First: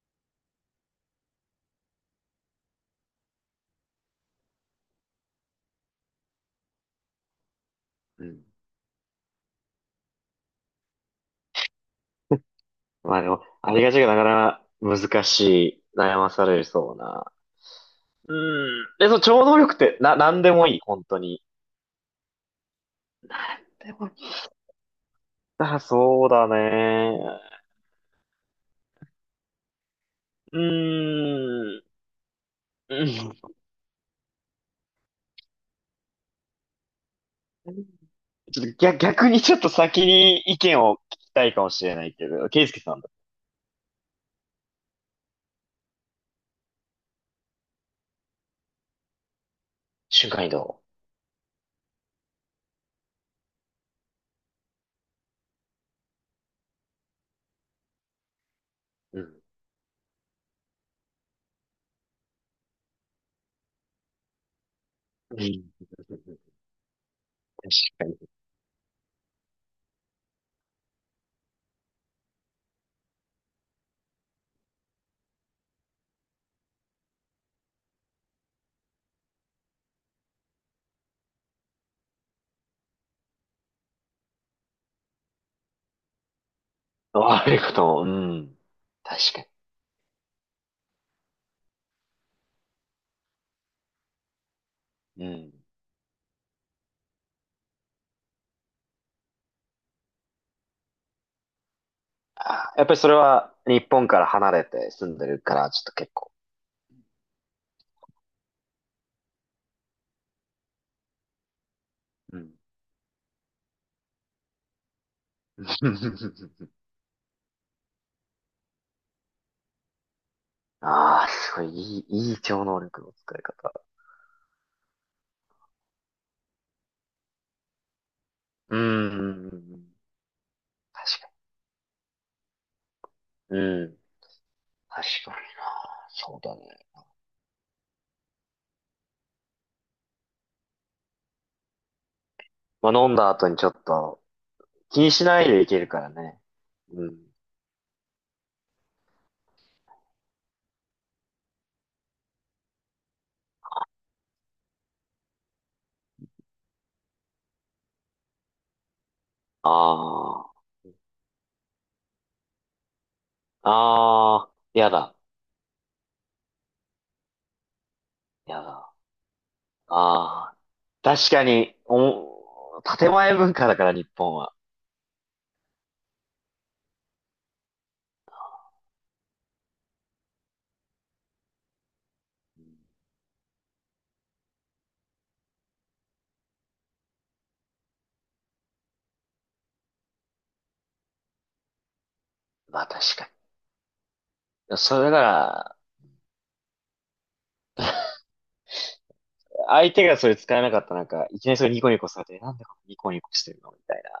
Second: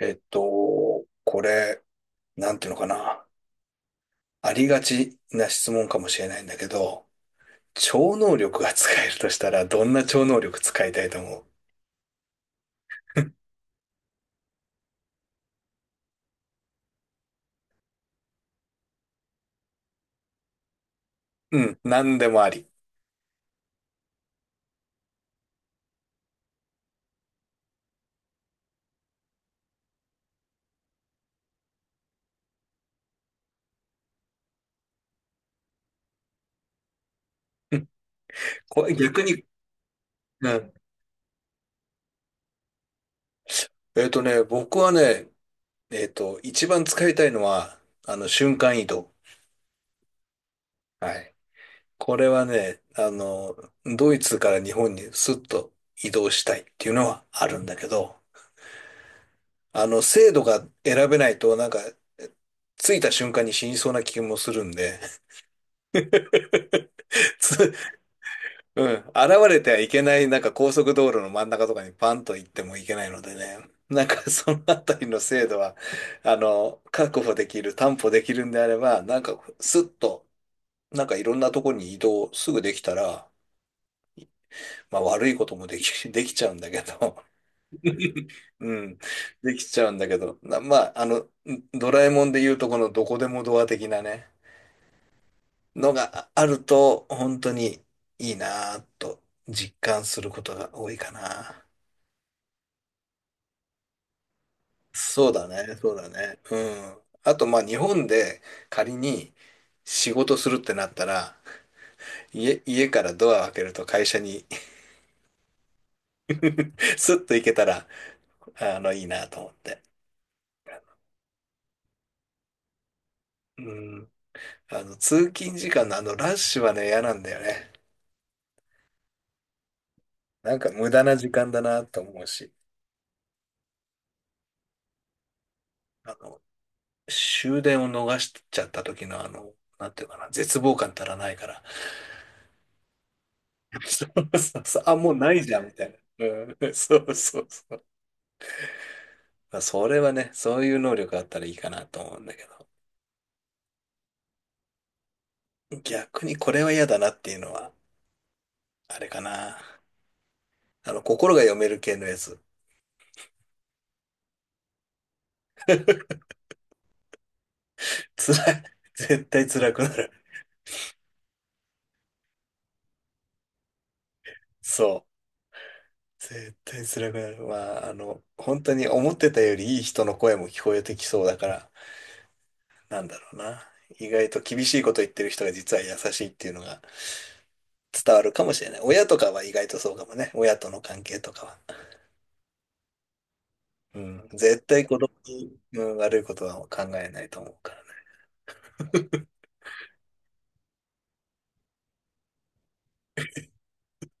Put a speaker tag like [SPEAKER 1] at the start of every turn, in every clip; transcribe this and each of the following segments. [SPEAKER 1] これ、なんていうのかな。ありがちな質問かもしれないんだけど、超
[SPEAKER 2] う
[SPEAKER 1] 能
[SPEAKER 2] ん。
[SPEAKER 1] 力が使えるとしたら、どんな超能力使いたいと思う？
[SPEAKER 2] まあでも、ありがちがなかなか難しい、悩まされそうな。うん。で、その超能力って、なんでもいい、本当に。
[SPEAKER 1] うん、なんでもあり。
[SPEAKER 2] でも、あ、そうだね。うーん。うん。
[SPEAKER 1] うん。
[SPEAKER 2] ちょっと
[SPEAKER 1] これ
[SPEAKER 2] 逆、
[SPEAKER 1] 逆
[SPEAKER 2] 逆に
[SPEAKER 1] に、
[SPEAKER 2] ちょっと先に
[SPEAKER 1] う
[SPEAKER 2] 意
[SPEAKER 1] ん。
[SPEAKER 2] 見を聞きたいかもしれないけど、ケイスケさんだ。
[SPEAKER 1] 僕はね、一番使いたいのは、瞬間移動。
[SPEAKER 2] 瞬間移動。
[SPEAKER 1] はい。これはね、ドイツから日本にスッと移動したいっていうのはあるんだけど、
[SPEAKER 2] うん。
[SPEAKER 1] 制度が選べないと、なんか、着いた瞬間に死にそうな気もするんで、
[SPEAKER 2] うん。
[SPEAKER 1] つ、
[SPEAKER 2] 確かに。
[SPEAKER 1] うん、現れてはいけない、なんか高速道路の真ん中とかにパンと行ってもいけないのでね、なんかそのあたりの制度は、確保できる、担保できるんであれば、なんかスッと、なんかいろんなとこに移動すぐできたら、まあ悪いこともでき、できちゃうんだけど、
[SPEAKER 2] 悪いことも、うん。
[SPEAKER 1] うん、
[SPEAKER 2] 確か
[SPEAKER 1] できちゃうんだけど、まあ、ドラえもんで言うとこのどこでもドア的なね、
[SPEAKER 2] に。うん。
[SPEAKER 1] のがあると、本当にいいなぁと実感することが多いかな。
[SPEAKER 2] あ、やっぱりそれは日本から離れて住んで
[SPEAKER 1] そう
[SPEAKER 2] る
[SPEAKER 1] だ
[SPEAKER 2] から、
[SPEAKER 1] ね、
[SPEAKER 2] ちょっ
[SPEAKER 1] そ
[SPEAKER 2] と
[SPEAKER 1] うだ
[SPEAKER 2] 結構
[SPEAKER 1] ね。うん。あと、まあ、日本で仮に仕事するってなったら、
[SPEAKER 2] うん。
[SPEAKER 1] 家からドアを開けると会社に スッと行けたら、いいなと思って。
[SPEAKER 2] ああ、すごい、いい超能力の使い
[SPEAKER 1] う
[SPEAKER 2] 方。
[SPEAKER 1] ん。通勤時間のあのラッシュはね、嫌なんだよね。
[SPEAKER 2] うん。うん、
[SPEAKER 1] なんか無駄な
[SPEAKER 2] 確
[SPEAKER 1] 時
[SPEAKER 2] か
[SPEAKER 1] 間だなと思うし、
[SPEAKER 2] に、うん。確かにな。
[SPEAKER 1] あ
[SPEAKER 2] そ
[SPEAKER 1] の、
[SPEAKER 2] うだね。
[SPEAKER 1] 終電を逃しちゃった時のあの、なんていうかな、絶望感たらないから、
[SPEAKER 2] まあ、飲んだ後にちょっ
[SPEAKER 1] そ
[SPEAKER 2] と
[SPEAKER 1] うそうそう。あ、
[SPEAKER 2] 気
[SPEAKER 1] も
[SPEAKER 2] に
[SPEAKER 1] う
[SPEAKER 2] し
[SPEAKER 1] な
[SPEAKER 2] な
[SPEAKER 1] い
[SPEAKER 2] い
[SPEAKER 1] じゃ
[SPEAKER 2] でい
[SPEAKER 1] ん、み
[SPEAKER 2] け
[SPEAKER 1] た
[SPEAKER 2] る
[SPEAKER 1] い
[SPEAKER 2] から
[SPEAKER 1] な。
[SPEAKER 2] ね。
[SPEAKER 1] うん、そ
[SPEAKER 2] う
[SPEAKER 1] う
[SPEAKER 2] ん。
[SPEAKER 1] そうそう。まあ、それはね、そういう能力があったらいいかなと思うんだけど。逆にこれは嫌だなっていうのは、あれかな。
[SPEAKER 2] あ
[SPEAKER 1] 心が読める系のやつ。
[SPEAKER 2] あ、ああ、やだ、
[SPEAKER 1] 辛い。
[SPEAKER 2] やだ。
[SPEAKER 1] 絶対辛くなる。
[SPEAKER 2] ああ、確かに、建前文化だから日本は。
[SPEAKER 1] そう。絶対辛くなる。まあ、本当に思ってたよりいい人の声も聞こえてきそうだから、なんだろうな。意外と厳しいこと言ってる人が実は優しいっていうのが伝わるかもしれない。親とかは意外とそうかもね。親との関係とかは。
[SPEAKER 2] まあ確か
[SPEAKER 1] うん、絶
[SPEAKER 2] に。
[SPEAKER 1] 対子
[SPEAKER 2] そ
[SPEAKER 1] 供
[SPEAKER 2] れだか
[SPEAKER 1] に、
[SPEAKER 2] ら、
[SPEAKER 1] うん、悪いことは考えないと思うから
[SPEAKER 2] 相手がそれ使えなかったらなんか、いきなりそれニコニコされて、なんでこのニコニコしてるのみたい
[SPEAKER 1] ね。
[SPEAKER 2] な。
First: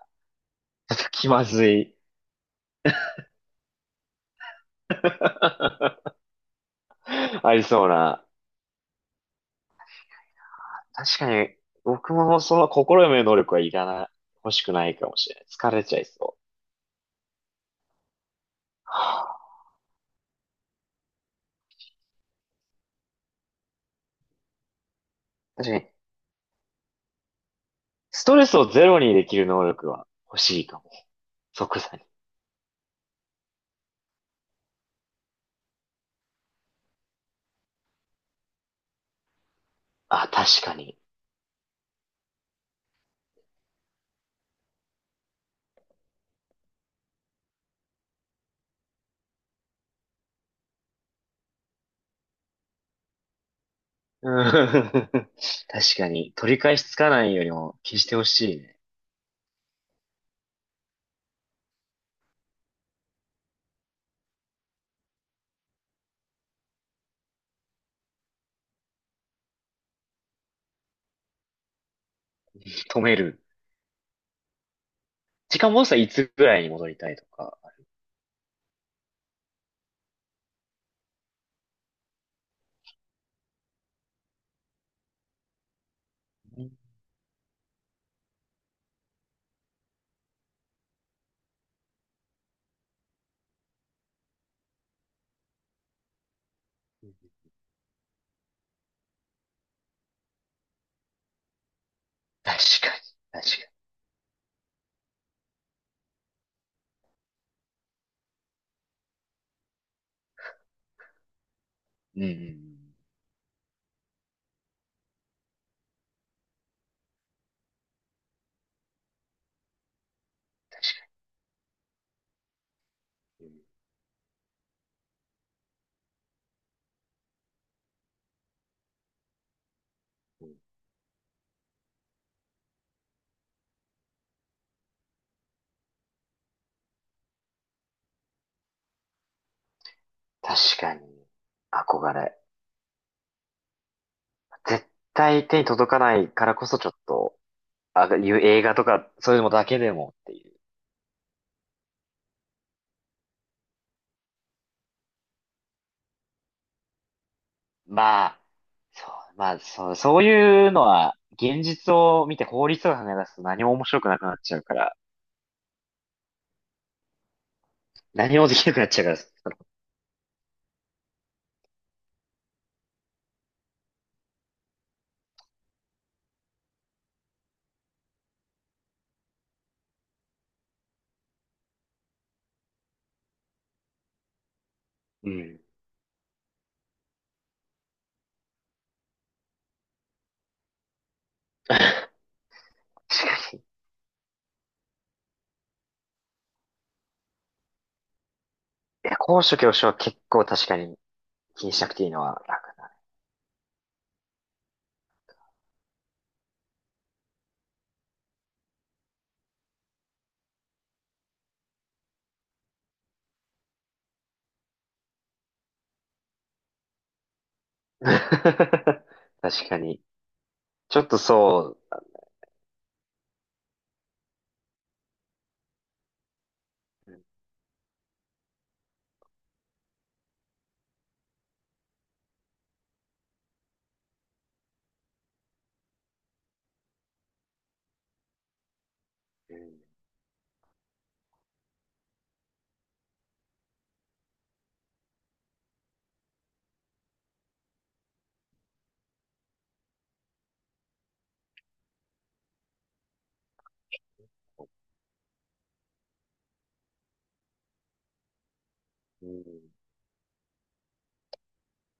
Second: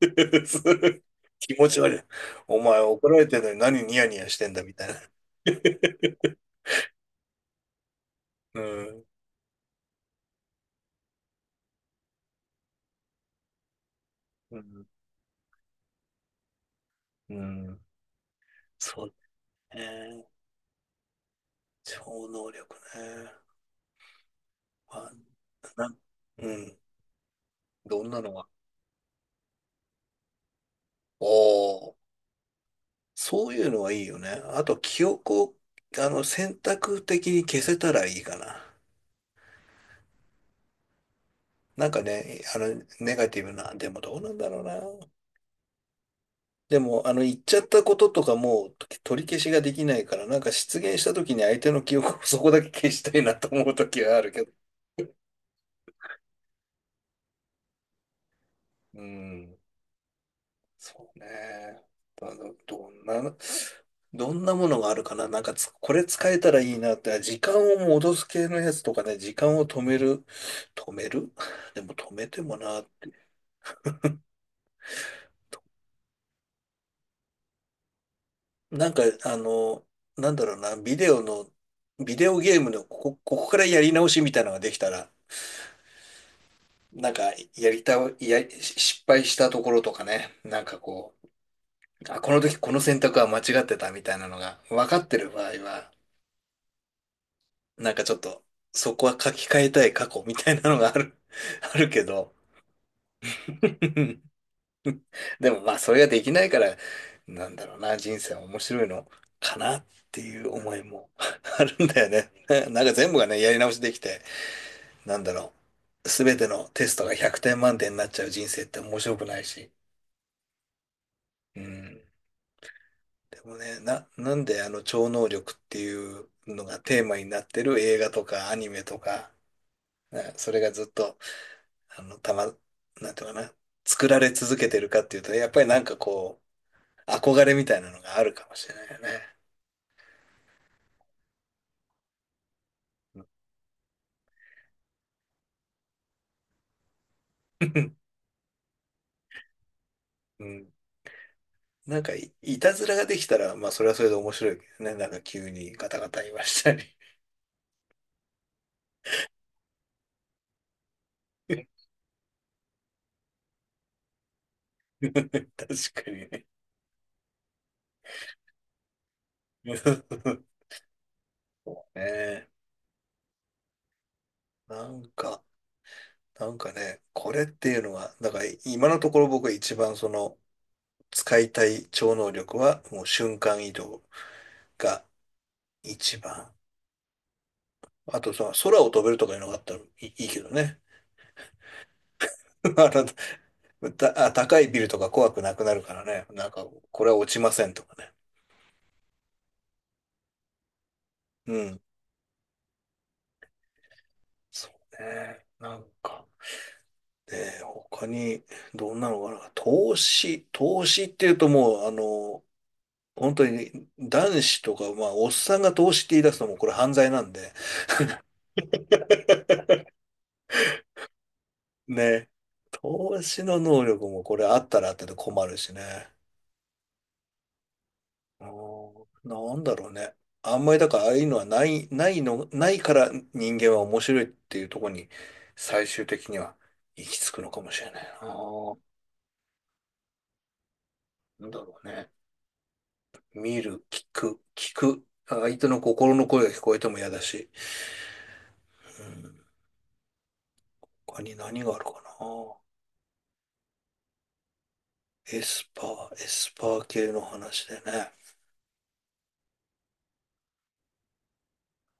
[SPEAKER 2] ちょっ と気ま
[SPEAKER 1] 気
[SPEAKER 2] ず
[SPEAKER 1] 持ち
[SPEAKER 2] い。
[SPEAKER 1] 悪い。お前怒られてるのに何ニヤニヤしてんだみたいな。
[SPEAKER 2] ありそうな。
[SPEAKER 1] うん、
[SPEAKER 2] 確かに、僕もその心読める能力はいらない、欲
[SPEAKER 1] う
[SPEAKER 2] しく
[SPEAKER 1] ん、
[SPEAKER 2] ないかもしれない。疲れちゃいそう。
[SPEAKER 1] うん、
[SPEAKER 2] は
[SPEAKER 1] そう
[SPEAKER 2] あ。
[SPEAKER 1] ね。超能力ね。まあ、
[SPEAKER 2] 確かに、
[SPEAKER 1] な、うん、どんな
[SPEAKER 2] ス
[SPEAKER 1] の
[SPEAKER 2] ト
[SPEAKER 1] が。
[SPEAKER 2] レスをゼロにできる能力は欲しいかも。
[SPEAKER 1] お
[SPEAKER 2] 即座
[SPEAKER 1] お、
[SPEAKER 2] に。
[SPEAKER 1] そういうのはいいよね。あと、記憶を、選択的に消せたらいいかな。
[SPEAKER 2] あ、確かに。
[SPEAKER 1] なんかね、ネガティブな、でもどうなんだろうな。でも、言っちゃったこととかもう取り消しができないから、なんか失言した時に相手の記憶を そこだけ消したいなと思う時はあ
[SPEAKER 2] うん。
[SPEAKER 1] るけど。
[SPEAKER 2] 確かに、取り返しつかないよりも消してほしいね。
[SPEAKER 1] うん、そうね。あのどんな、どんなものがあるかな。なんかつ、これ使えたらいいなって、あ時間を戻す系のやつとかね、時間を止める。止める でも止めてもな。
[SPEAKER 2] 止める。時間もしたらいつぐらいに戻りたいとか。
[SPEAKER 1] なんか、なんだろうな、ビデオゲームのここからやり直しみたいなのができたら、
[SPEAKER 2] うん。
[SPEAKER 1] なんか、やりたい、やり、失敗したところとかね、なんかこう、あ、この時この選択は間違ってたみたいなのが分かってる場合は、なんかちょっと、そこは書き換えたい過去みたいなのがある、あるけど、
[SPEAKER 2] 確かに、確か
[SPEAKER 1] でもまあ、それができないから、なんだろうな、人生は面白いのかなっていう思いも あるんだよ
[SPEAKER 2] に。う
[SPEAKER 1] ね。なんか
[SPEAKER 2] ん
[SPEAKER 1] 全部がね、やり直しできて、なんだろう、すべてのテストが100点満点になっちゃう人生って面白くないし、うん。で
[SPEAKER 2] うん
[SPEAKER 1] もね、なんであの超能力っていうのがテーマになってる映画とかアニメとか、ね
[SPEAKER 2] う
[SPEAKER 1] そ
[SPEAKER 2] ん。
[SPEAKER 1] れがずっと、あの、たま、なんていうかな、作られ続けてるかっていうと、やっぱりなんかこう、憧れみたいなのがあるかもしれないよね。
[SPEAKER 2] 確かに、憧れ。
[SPEAKER 1] うん。
[SPEAKER 2] 絶対手に届かないからこそちょっと、あ、いう映画とか、そういうのだけでもって
[SPEAKER 1] う
[SPEAKER 2] いう。
[SPEAKER 1] んいたずらができたら、まあそれはそれで面白いけどね。なんか急にガタガタ言いましたり。
[SPEAKER 2] まあ、そそういうのは、現実を見て法律を考え出すと何も面白くなくなっちゃうから、
[SPEAKER 1] 確かにね。
[SPEAKER 2] 何もできなくなっちゃうから、その
[SPEAKER 1] ねえなんか、なんかね、これっていうのは、だから今のところ僕が一番その使いたい超能力はもう瞬間移動が
[SPEAKER 2] うん。
[SPEAKER 1] 一番。あとその空を飛べるとかいうのがあったらいい、いいけどね。
[SPEAKER 2] 確
[SPEAKER 1] あ
[SPEAKER 2] かに。い
[SPEAKER 1] たあ高いビルとか怖くなくなるからね。なんかこれは落ちませんとかね。
[SPEAKER 2] や、高所恐怖症は結構確かに
[SPEAKER 1] う
[SPEAKER 2] 気に
[SPEAKER 1] ん。
[SPEAKER 2] しなくていいのは楽だ
[SPEAKER 1] そうね。なんか。で、他にどんなのかな。投資、投資っていうともうあの、本当に男子とか、まあ、おっさんが投資って言い出すのもこれ犯罪なんで、
[SPEAKER 2] ね。確かに。ちょっとそ
[SPEAKER 1] ね。投資の能力もこれあったらあったで困るしね。
[SPEAKER 2] う、
[SPEAKER 1] うんなんだろうね。あんまりだからああいうのはないから人間は面白いっていうところに最終的には行き着くのかもしれないな。
[SPEAKER 2] うん
[SPEAKER 1] なんだろうね。見る、聞く、聞く。相手の心の声が聞こえても嫌だし。うん。他に何があるかな。エスパエスパー系の話でね。
[SPEAKER 2] うん。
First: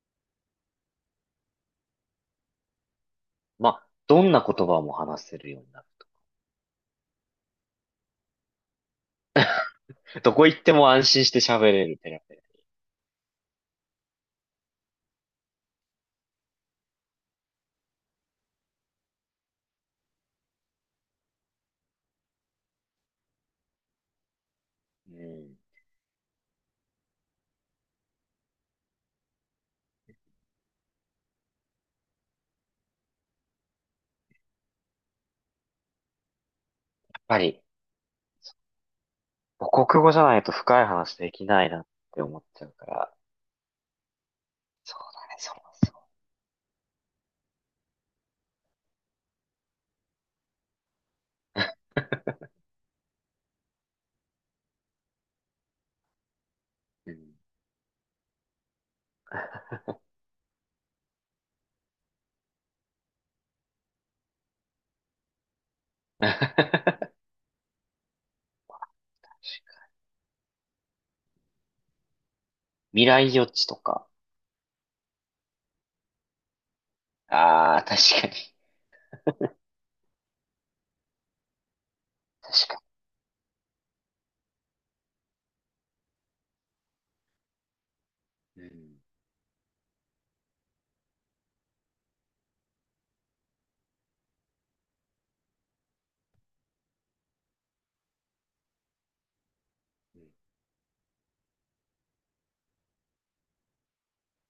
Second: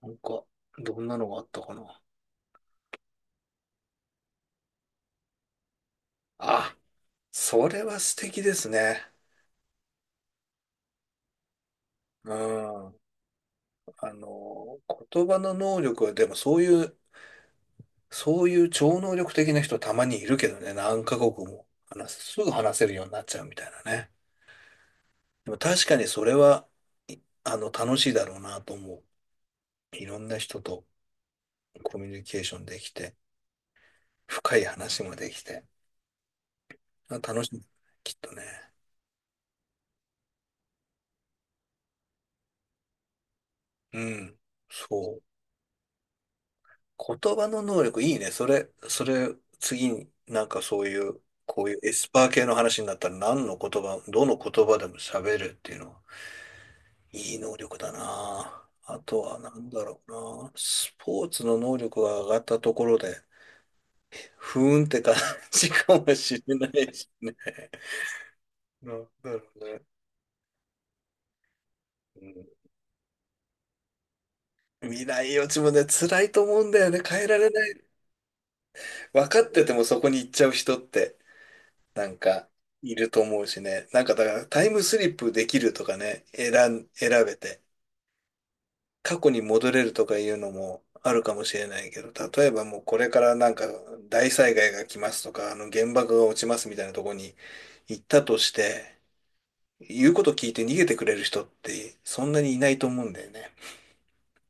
[SPEAKER 1] なんか、どんなのがあったかな。
[SPEAKER 2] まあ、どんな言葉も話せるようにな
[SPEAKER 1] あそれは素敵ですね。
[SPEAKER 2] る。どこ行っても安心して喋れるってな。
[SPEAKER 1] うん。あの、言葉の能力は、でもそういう超能力的な人たまにいるけどね、何カ国もすぐ話せるようになっちゃうみたいなね。
[SPEAKER 2] うん。や
[SPEAKER 1] でも確かにそれは、い楽しいだろうなと思う。いろんな人とコミュニケーションできて、深い話もできて、あ
[SPEAKER 2] っぱ
[SPEAKER 1] 楽しい、
[SPEAKER 2] り、
[SPEAKER 1] きっとね。
[SPEAKER 2] 母国語じゃないと深い話できないなって思っちゃうから。
[SPEAKER 1] うん。
[SPEAKER 2] そう
[SPEAKER 1] そ
[SPEAKER 2] だ
[SPEAKER 1] う。
[SPEAKER 2] ね、そうそ
[SPEAKER 1] 言葉の能力いいね。それ、それ、次になんかそういう、こういうエスパー系の話になったら何の言葉、どの言葉でも喋るっていうのは、
[SPEAKER 2] う。うん。
[SPEAKER 1] いい能力だな。あとは何だろうな。スポーツの能力が上がったところで、ふーんって感じかもしれないし。なんだろうね。
[SPEAKER 2] 未来予知とか。
[SPEAKER 1] うん、未来予知もね、辛いと思うんだよね。変えられな
[SPEAKER 2] ああ、
[SPEAKER 1] い。
[SPEAKER 2] 確かに。
[SPEAKER 1] 分かっててもそこに行っちゃう人って。なんか、
[SPEAKER 2] 確か
[SPEAKER 1] いると思うしね。なんか、だから、タイムスリップできるとかね、選べて、
[SPEAKER 2] に。うん。
[SPEAKER 1] 過去に戻れるとかいうのもあるかもしれないけど、例えばもうこれからなんか、大災害が来ますとか、原爆が落ちますみたいなとこに行ったとして、言うこと聞いて逃げてくれる人って、そんなにいないと思うんだよね。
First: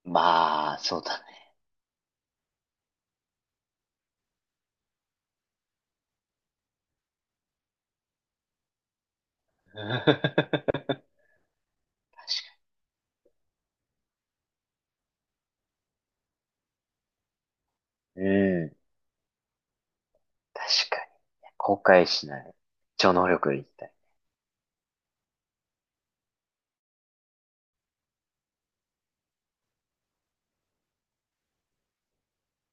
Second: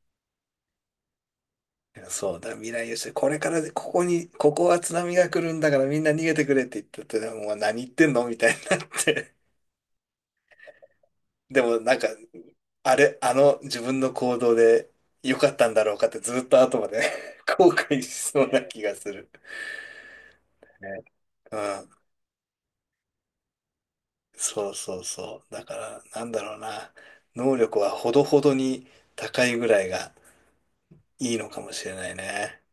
[SPEAKER 2] まあ、そうだね。
[SPEAKER 1] そうだ、未来予測、これからで、ここに、ここは津波が来るんだからみんな逃げてくれって言ったって、もう何言ってんのみたいになって。でもなんかあれ、あの自分の行動で良かったんだろうかってずっと後まで 後悔し
[SPEAKER 2] う
[SPEAKER 1] そうな
[SPEAKER 2] ん。
[SPEAKER 1] 気がする。
[SPEAKER 2] 確かに
[SPEAKER 1] ね
[SPEAKER 2] ね。
[SPEAKER 1] う
[SPEAKER 2] 後
[SPEAKER 1] ん。
[SPEAKER 2] 悔しない。超能力でいきたい。
[SPEAKER 1] そうそうそう。だから、なんだろうな。能力はほどほどに高いぐらいがいいのかもしれないね。